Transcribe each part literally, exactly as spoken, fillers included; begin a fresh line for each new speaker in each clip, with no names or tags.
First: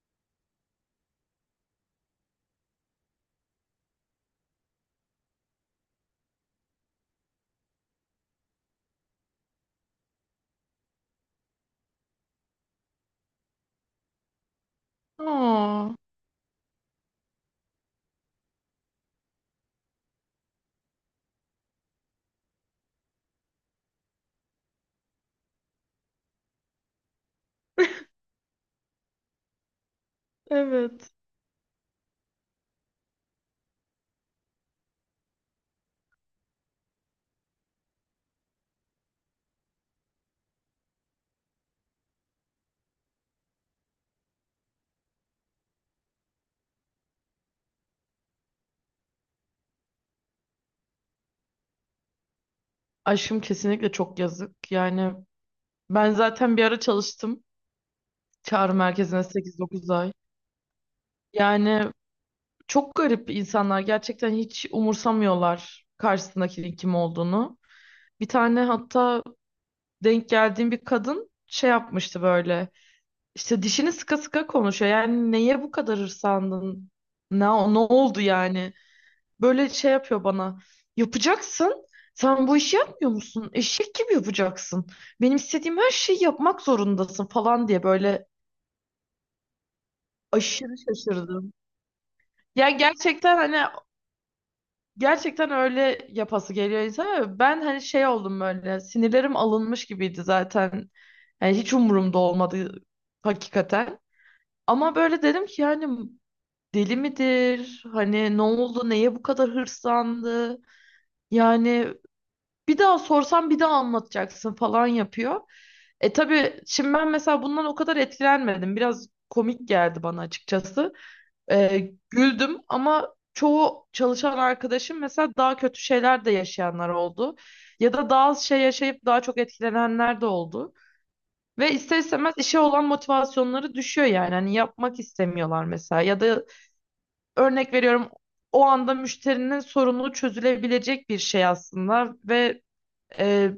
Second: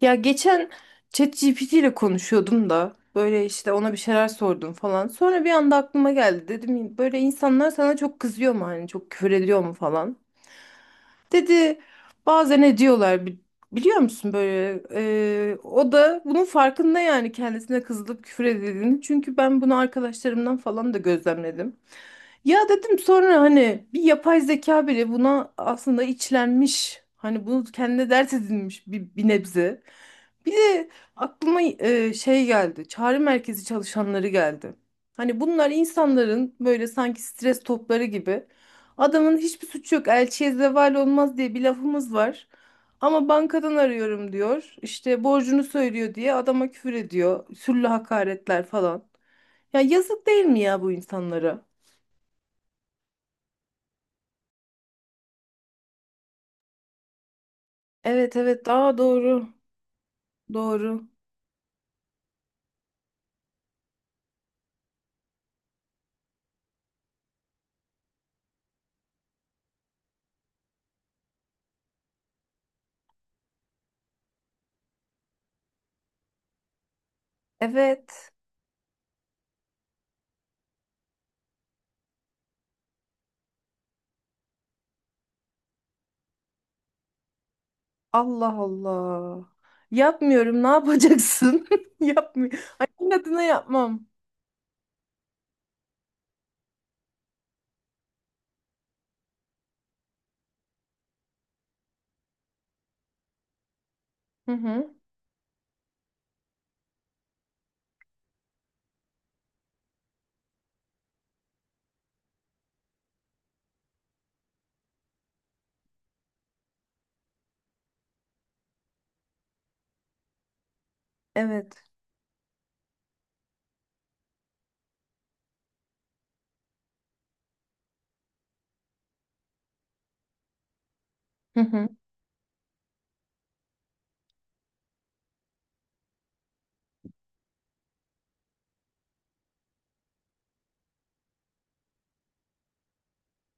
Ya geçen ChatGPT ile konuşuyordum da böyle işte ona bir şeyler sordum falan. Sonra bir anda aklıma geldi. Dedim böyle insanlar sana çok kızıyor mu hani çok küfür ediyor mu falan. Dedi bazen ediyorlar bi- biliyor musun böyle e,
Aa,
o da bunun farkında yani kendisine kızılıp küfür edildiğini. Çünkü ben bunu arkadaşlarımdan falan da gözlemledim. Ya dedim sonra hani bir yapay zeka bile buna aslında içlenmiş. Hani bunu kendine dert edinmiş bir, bir nebze. Bir de
evet.
aklıma e, şey geldi. Çağrı merkezi çalışanları geldi. Hani bunlar insanların böyle sanki stres topları gibi. Adamın hiçbir suçu yok. Elçiye zeval olmaz diye bir lafımız var. Ama bankadan arıyorum diyor. İşte borcunu söylüyor diye adama küfür ediyor. Sürlü hakaretler falan. Ya yazık değil mi ya bu insanlara?
Aşkım kesinlikle çok yazık. Yani ben zaten bir ara çalıştım
Evet evet,
çağrı
daha
merkezine
doğru.
sekiz dokuz ay.
Doğru.
Yani çok garip insanlar gerçekten hiç umursamıyorlar karşısındakinin kim olduğunu. Bir tane hatta denk geldiğim bir kadın şey yapmıştı böyle. İşte dişini sıka sıka konuşuyor. Yani neye bu kadar hırsandın? Ne, ne oldu
Evet.
yani? Böyle şey yapıyor bana. Yapacaksın. Sen bu işi yapmıyor musun? Eşek gibi yapacaksın. Benim istediğim her şeyi yapmak zorundasın falan diye böyle
Allah Allah. Yapmıyorum. Ne
aşırı şaşırdım.
yapacaksın? Yapmıyorum.
Yani
Annemin
gerçekten
adına
hani
yapmam.
gerçekten öyle yapası geliyor insana. Ben hani şey oldum böyle sinirlerim alınmış gibiydi zaten. Yani hiç umurumda olmadı hakikaten.
Hı hı.
Ama böyle dedim ki yani deli midir? Hani ne oldu? Neye bu kadar hırslandı? Yani bir daha sorsam bir daha anlatacaksın falan yapıyor. E tabii şimdi ben mesela bundan o kadar etkilenmedim. Biraz komik geldi bana açıkçası. E,
Evet.
güldüm ama çoğu çalışan arkadaşım mesela daha kötü şeyler de yaşayanlar oldu. Ya da daha az şey yaşayıp daha çok etkilenenler de oldu.
Hı
Ve
hı.
ister istemez işe olan motivasyonları düşüyor yani. Hani yapmak istemiyorlar mesela. Ya da örnek veriyorum o anda müşterinin sorunu çözülebilecek bir şey aslında ve e,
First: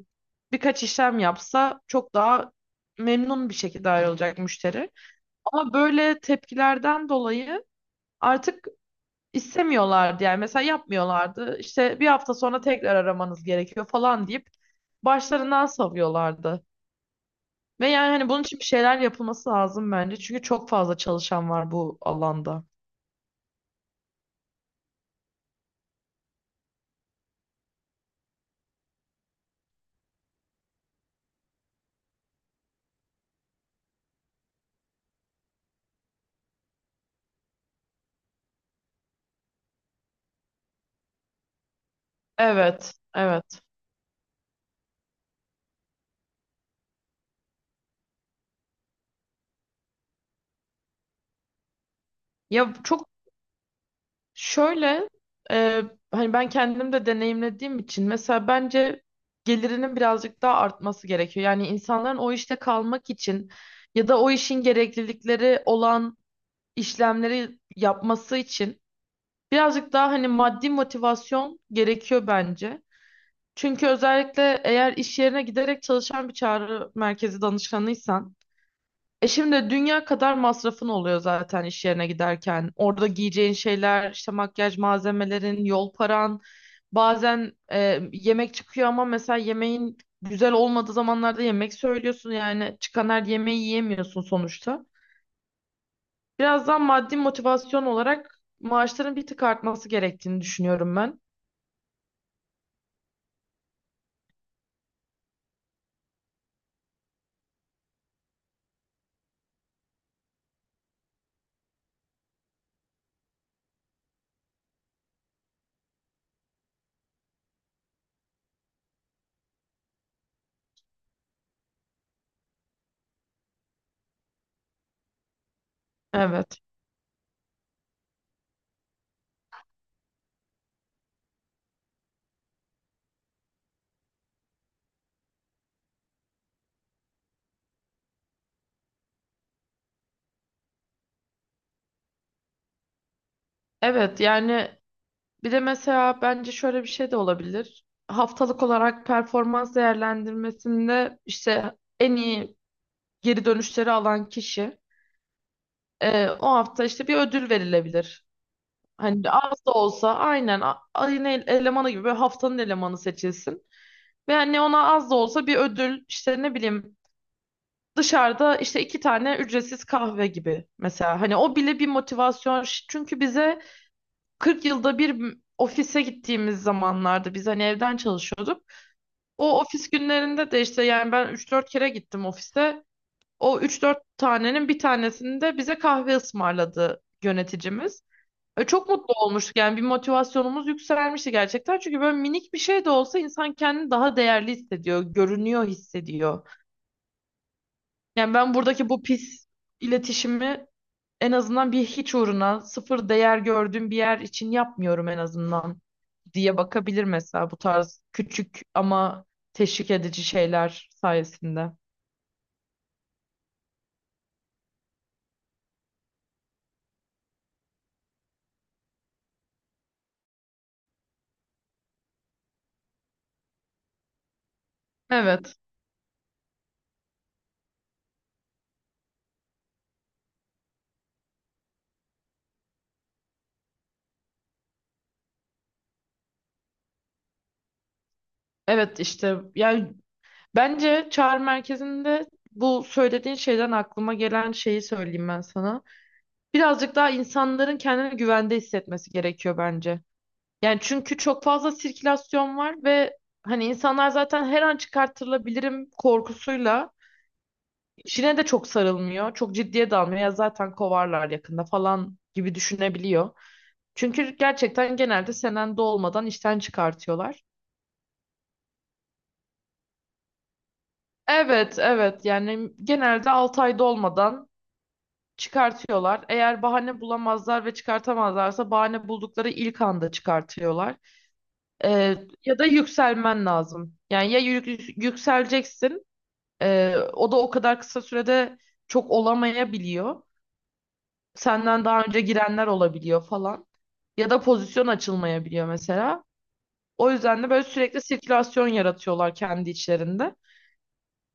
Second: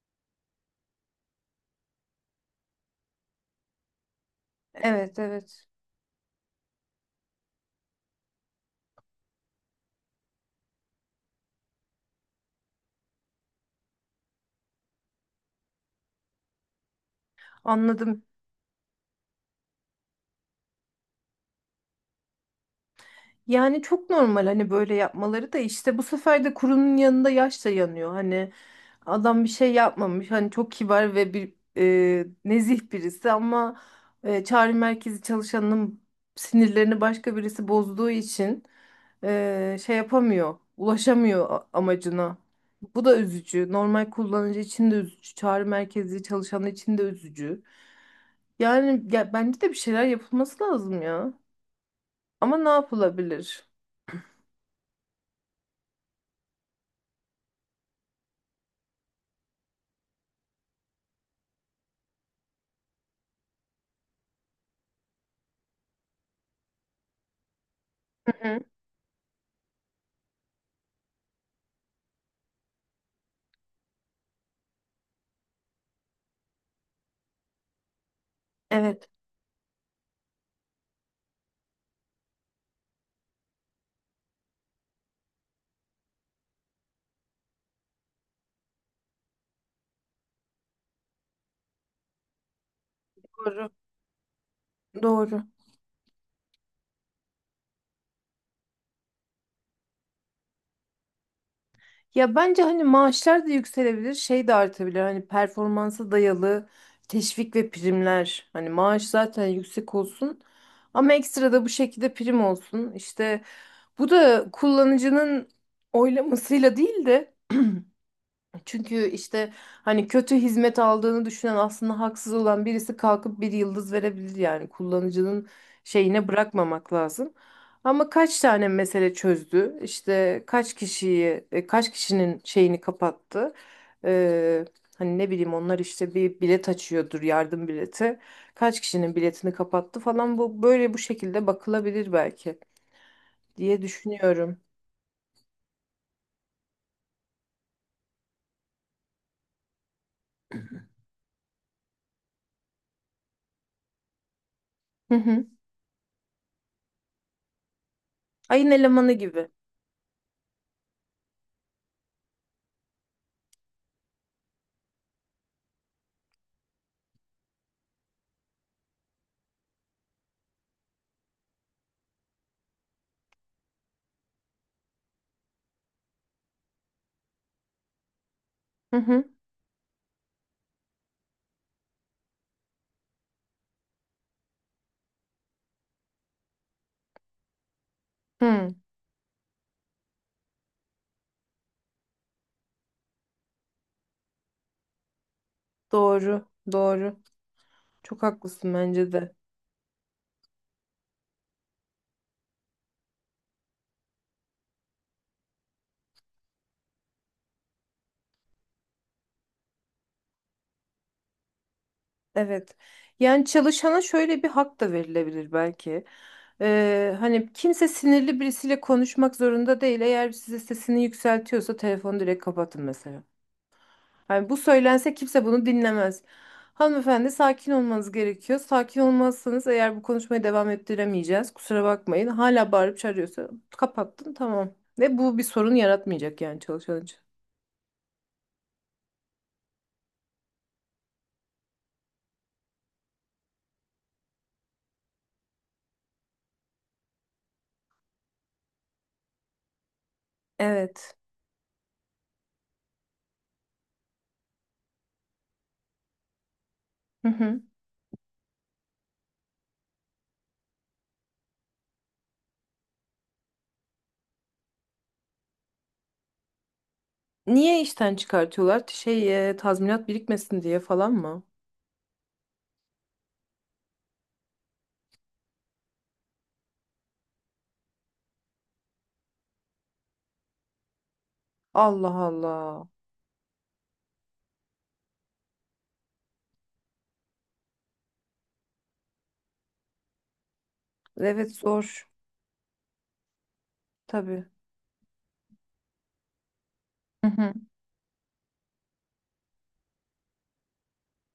birkaç işlem yapsa çok daha memnun bir şekilde ayrılacak müşteri.
Evet evet.
Ama böyle tepkilerden dolayı artık istemiyorlardı yani mesela yapmıyorlardı. İşte bir hafta sonra tekrar aramanız gerekiyor falan deyip başlarından savuyorlardı. Ve yani
Anladım.
hani bunun için bir şeyler yapılması lazım bence. Çünkü çok fazla çalışan var bu alanda.
Yani çok normal hani böyle yapmaları da işte bu sefer de kurunun yanında yaş da yanıyor. Hani adam bir şey yapmamış. Hani çok kibar ve bir e, nezih birisi ama e, çağrı merkezi çalışanının sinirlerini başka birisi bozduğu için e, şey yapamıyor, ulaşamıyor a- amacına.
Evet,
Bu da
evet.
üzücü. Normal kullanıcı için de üzücü. Çağrı merkezi çalışanı için de üzücü. Yani ya, bence de bir şeyler yapılması lazım ya. Ama ne
Ya çok
yapılabilir?
Şöyle, e, hani ben kendim de deneyimlediğim için mesela bence gelirinin birazcık daha artması gerekiyor. Yani insanların o işte kalmak için ya da o işin gereklilikleri olan işlemleri
Hı
yapması
hı.
için birazcık daha hani maddi motivasyon gerekiyor bence. Çünkü özellikle eğer iş yerine giderek çalışan bir çağrı merkezi danışanıysan,
Evet,
e şimdi dünya kadar masrafın oluyor zaten iş yerine giderken. Orada giyeceğin şeyler, işte makyaj malzemelerin, yol paran. Bazen e, yemek çıkıyor ama mesela yemeğin güzel olmadığı zamanlarda yemek söylüyorsun. Yani çıkan her yemeği
doğru.
yiyemiyorsun sonuçta.
Doğru.
Birazdan maddi motivasyon olarak maaşların bir tık artması gerektiğini düşünüyorum ben.
Ya bence hani maaşlar da yükselebilir, şey de artabilir. Hani performansa dayalı teşvik ve primler. Hani maaş zaten yüksek olsun ama ekstra da bu şekilde prim olsun. İşte bu da kullanıcının oylamasıyla değil de, çünkü işte hani kötü hizmet aldığını düşünen aslında haksız olan birisi kalkıp bir yıldız verebilir yani kullanıcının şeyine
Evet.
bırakmamak lazım. Ama kaç tane mesele çözdü? İşte kaç kişiyi, e, kaç kişinin şeyini kapattı? Ee, hani ne bileyim onlar işte bir bilet açıyordur, yardım bileti. Kaç kişinin biletini kapattı falan, bu böyle bu şekilde bakılabilir belki diye
Evet
düşünüyorum.
yani bir de mesela bence şöyle bir şey de olabilir. Haftalık olarak performans değerlendirmesinde işte en iyi geri dönüşleri alan kişi
Hı hı.
e, o hafta işte bir ödül verilebilir.
Ayın elemanı
Hani
gibi.
az da olsa aynen a- ayın el- elemanı gibi böyle haftanın elemanı seçilsin. Ve hani ona az da olsa bir ödül işte ne bileyim dışarıda işte iki tane ücretsiz kahve gibi mesela. Hani o bile bir motivasyon. Ş- Çünkü bize kırk yılda bir m- ofise gittiğimiz zamanlarda biz hani evden çalışıyorduk.
Hı hı.
O ofis günlerinde de işte yani ben üç dört kere gittim ofise. O üç dört tanenin bir tanesini de bize kahve ısmarladı yöneticimiz. E,
Hı.
çok mutlu olmuştuk yani bir motivasyonumuz yükselmişti gerçekten. Çünkü böyle minik bir şey de olsa insan kendini daha değerli hissediyor, görünüyor hissediyor.
Doğru, doğru. Çok
Yani ben
haklısın
buradaki bu
bence de.
pis iletişimi en azından bir hiç uğruna sıfır değer gördüğüm bir yer için yapmıyorum en azından diye bakabilir mesela bu tarz küçük ama teşvik edici şeyler sayesinde.
Evet. Yani çalışana şöyle bir hak da verilebilir belki. Ee, hani kimse sinirli birisiyle konuşmak zorunda değil. Eğer size sesini yükseltiyorsa telefonu direkt kapatın mesela. Hani bu söylense kimse
Evet,
bunu dinlemez. Hanımefendi sakin olmanız gerekiyor. Sakin olmazsanız eğer bu konuşmayı devam ettiremeyeceğiz. Kusura bakmayın. Hala bağırıp çağırıyorsa kapattın tamam. Ve bu bir sorun yaratmayacak yani çalışan için.
evet, işte yani bence çağrı merkezinde bu söylediğin şeyden aklıma gelen şeyi söyleyeyim ben sana. Birazcık daha insanların kendini güvende hissetmesi gerekiyor bence. Yani
Evet.
çünkü çok fazla sirkülasyon var ve hani insanlar zaten her an çıkartılabilirim korkusuyla
Hı hı.
işine de çok sarılmıyor. Çok ciddiye de almıyor. Ya zaten kovarlar yakında falan gibi düşünebiliyor. Çünkü gerçekten genelde senende olmadan işten çıkartıyorlar.
Niye işten çıkartıyorlar? Şey, e, tazminat birikmesin diye falan mı?
Evet, evet. Yani genelde altı ayda olmadan çıkartıyorlar. Eğer bahane bulamazlar ve çıkartamazlarsa bahane buldukları ilk anda çıkartıyorlar.
Allah
Ee, Ya da
Allah.
yükselmen lazım. Yani ya yük- yükseleceksin, ee, o da o kadar kısa sürede çok olamayabiliyor.
Evet
Senden daha
zor.
önce girenler olabiliyor falan. Ya da
Tabii.
pozisyon açılmayabiliyor mesela. O
Hı
yüzden de
hı.
böyle sürekli sirkülasyon yaratıyorlar kendi içlerinde.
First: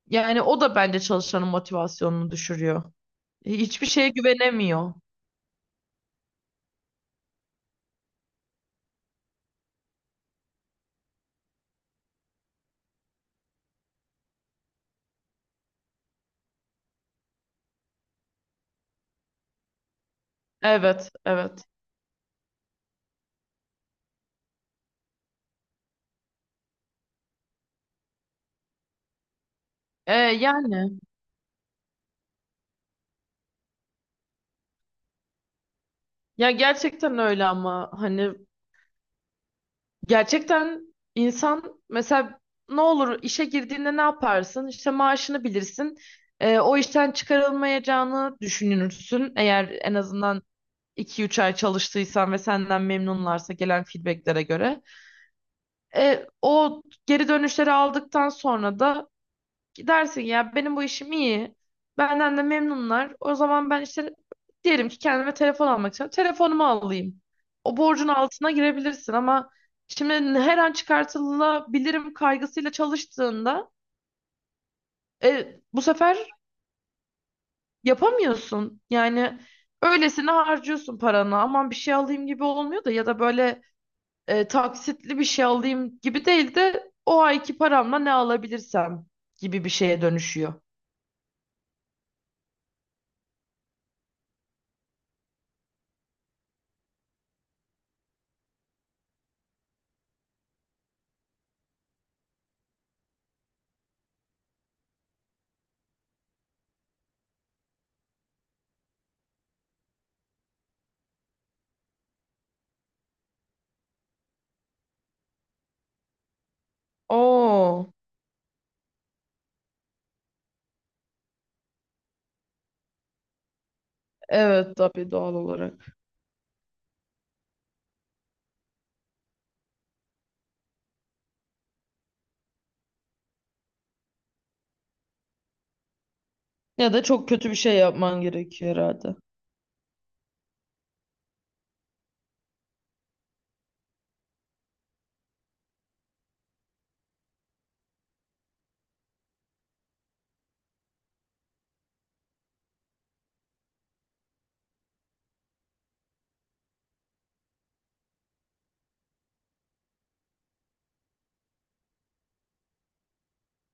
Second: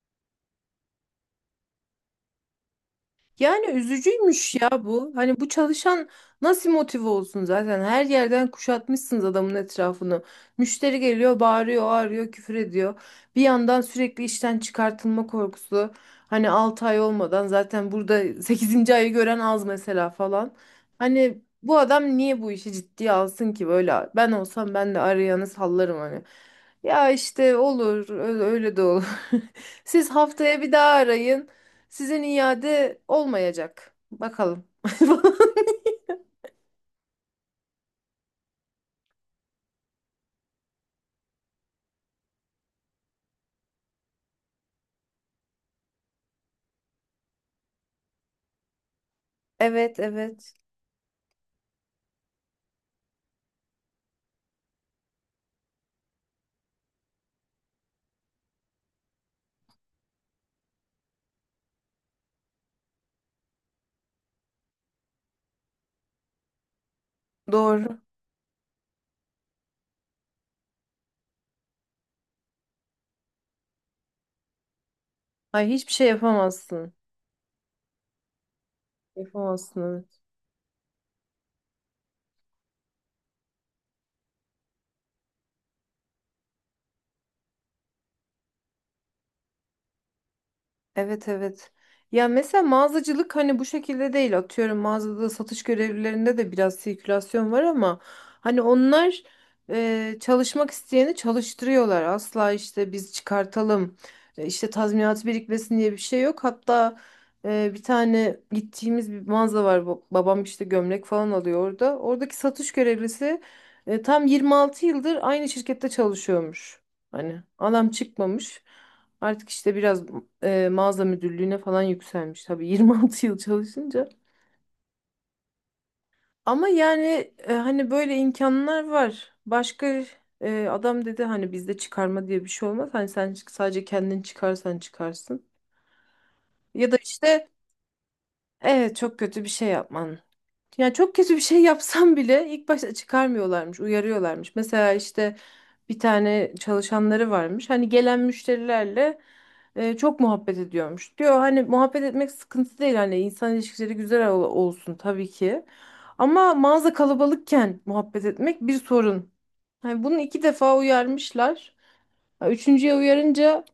Yani o da bence çalışanın motivasyonunu düşürüyor.
Yani
Hiçbir şeye
üzücüymüş ya
güvenemiyor.
bu. Hani bu çalışan nasıl motive olsun zaten? Her yerden kuşatmışsınız adamın etrafını. Müşteri geliyor, bağırıyor, ağrıyor, küfür ediyor. Bir yandan sürekli işten çıkartılma korkusu. Hani altı ay olmadan zaten burada sekizinci ayı gören az mesela falan.
Evet,
Hani
evet.
bu adam niye bu işi ciddiye alsın ki böyle? Ben olsam ben de arayanı sallarım hani. Ya işte olur, öyle öyle de olur. Siz
E,
haftaya bir daha
yani
arayın. Sizin iade olmayacak. Bakalım.
ya gerçekten öyle ama hani gerçekten insan mesela ne olur işe girdiğinde ne yaparsın? İşte maaşını bilirsin. E, o işten çıkarılmayacağını düşünürsün. Eğer en
Evet,
azından
evet.
iki üç ay çalıştıysan ve senden memnunlarsa gelen feedbacklere göre. E, o geri dönüşleri aldıktan sonra da dersin ya benim bu işim iyi. Benden de memnunlar. O zaman ben işte diyelim ki kendime telefon almak istiyorum. Telefonumu alayım. O
Doğru.
borcun altına girebilirsin ama şimdi her an çıkartılabilirim kaygısıyla çalıştığında e,
Ay
bu
hiçbir şey
sefer
yapamazsın.
yapamıyorsun. Yani
Yapamazsın, evet.
öylesine harcıyorsun paranı. Aman bir şey alayım gibi olmuyor da ya da böyle e, taksitli bir şey alayım gibi değil de o ayki paramla ne alabilirsem gibi bir şeye dönüşüyor.
Evet evet. Ya mesela mağazacılık hani bu şekilde değil. Atıyorum mağazada satış görevlilerinde de biraz sirkülasyon var ama hani onlar e, çalışmak isteyeni çalıştırıyorlar. Asla işte biz çıkartalım e, işte tazminat birikmesin diye bir şey yok. Hatta e, bir tane gittiğimiz bir mağaza var. Ba- Babam işte gömlek falan alıyor orada. Oradaki satış görevlisi e, tam yirmi altı yıldır aynı şirkette çalışıyormuş. Hani adam
Oo.
çıkmamış. Artık işte biraz e, mağaza müdürlüğüne falan yükselmiş tabii yirmi altı yıl çalışınca.
Evet tabii doğal olarak.
Ama yani e, hani böyle imkanlar var. Başka e, adam dedi hani bizde çıkarma diye bir şey olmaz. Hani sen sadece kendin çıkarsan çıkarsın. Ya
Ya
da
da çok
işte
kötü bir şey yapman gerekiyor
evet,
herhalde.
çok kötü bir şey yapman. Ya çok kötü bir şey yapsam bile ilk başta çıkarmıyorlarmış, uyarıyorlarmış. Mesela işte bir tane çalışanları varmış. Hani gelen müşterilerle e, çok muhabbet ediyormuş. Diyor hani muhabbet etmek sıkıntı değil hani insan ilişkileri güzel ol- olsun tabii ki. Ama mağaza kalabalıkken muhabbet etmek bir sorun. Hani bunu iki defa uyarmışlar. Ha, üçüncüye uyarınca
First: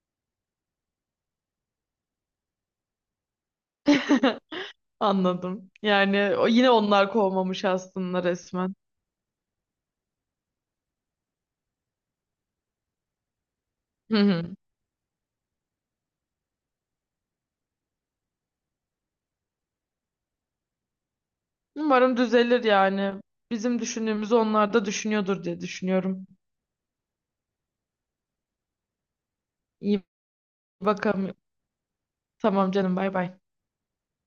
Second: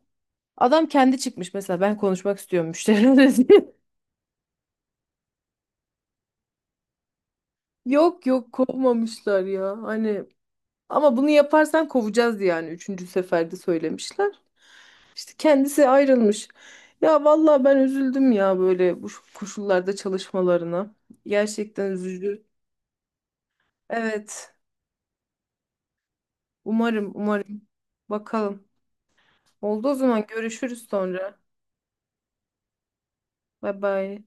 adam kendi çıkmış mesela ben konuşmak istiyorum müşterilerle diye.
Anladım. Yani o- yine onlar kovmamış aslında
Yok yok
resmen.
kovmamışlar ya. Hani ama bunu yaparsan kovacağız diye yani üçüncü seferde
Hı
söylemişler.
hı.
İşte kendisi ayrılmış. Ya vallahi ben üzüldüm ya böyle bu şu koşullarda çalışmalarına. Gerçekten
Umarım
üzücü.
düzelir yani. Bizim düşündüğümüzü
Evet.
onlar da düşünüyordur diye düşünüyorum.
Umarım, umarım. Bakalım. Oldu o
İyi
zaman, görüşürüz
bakalım.
sonra.
Tamam canım bay bay.
Bay bay.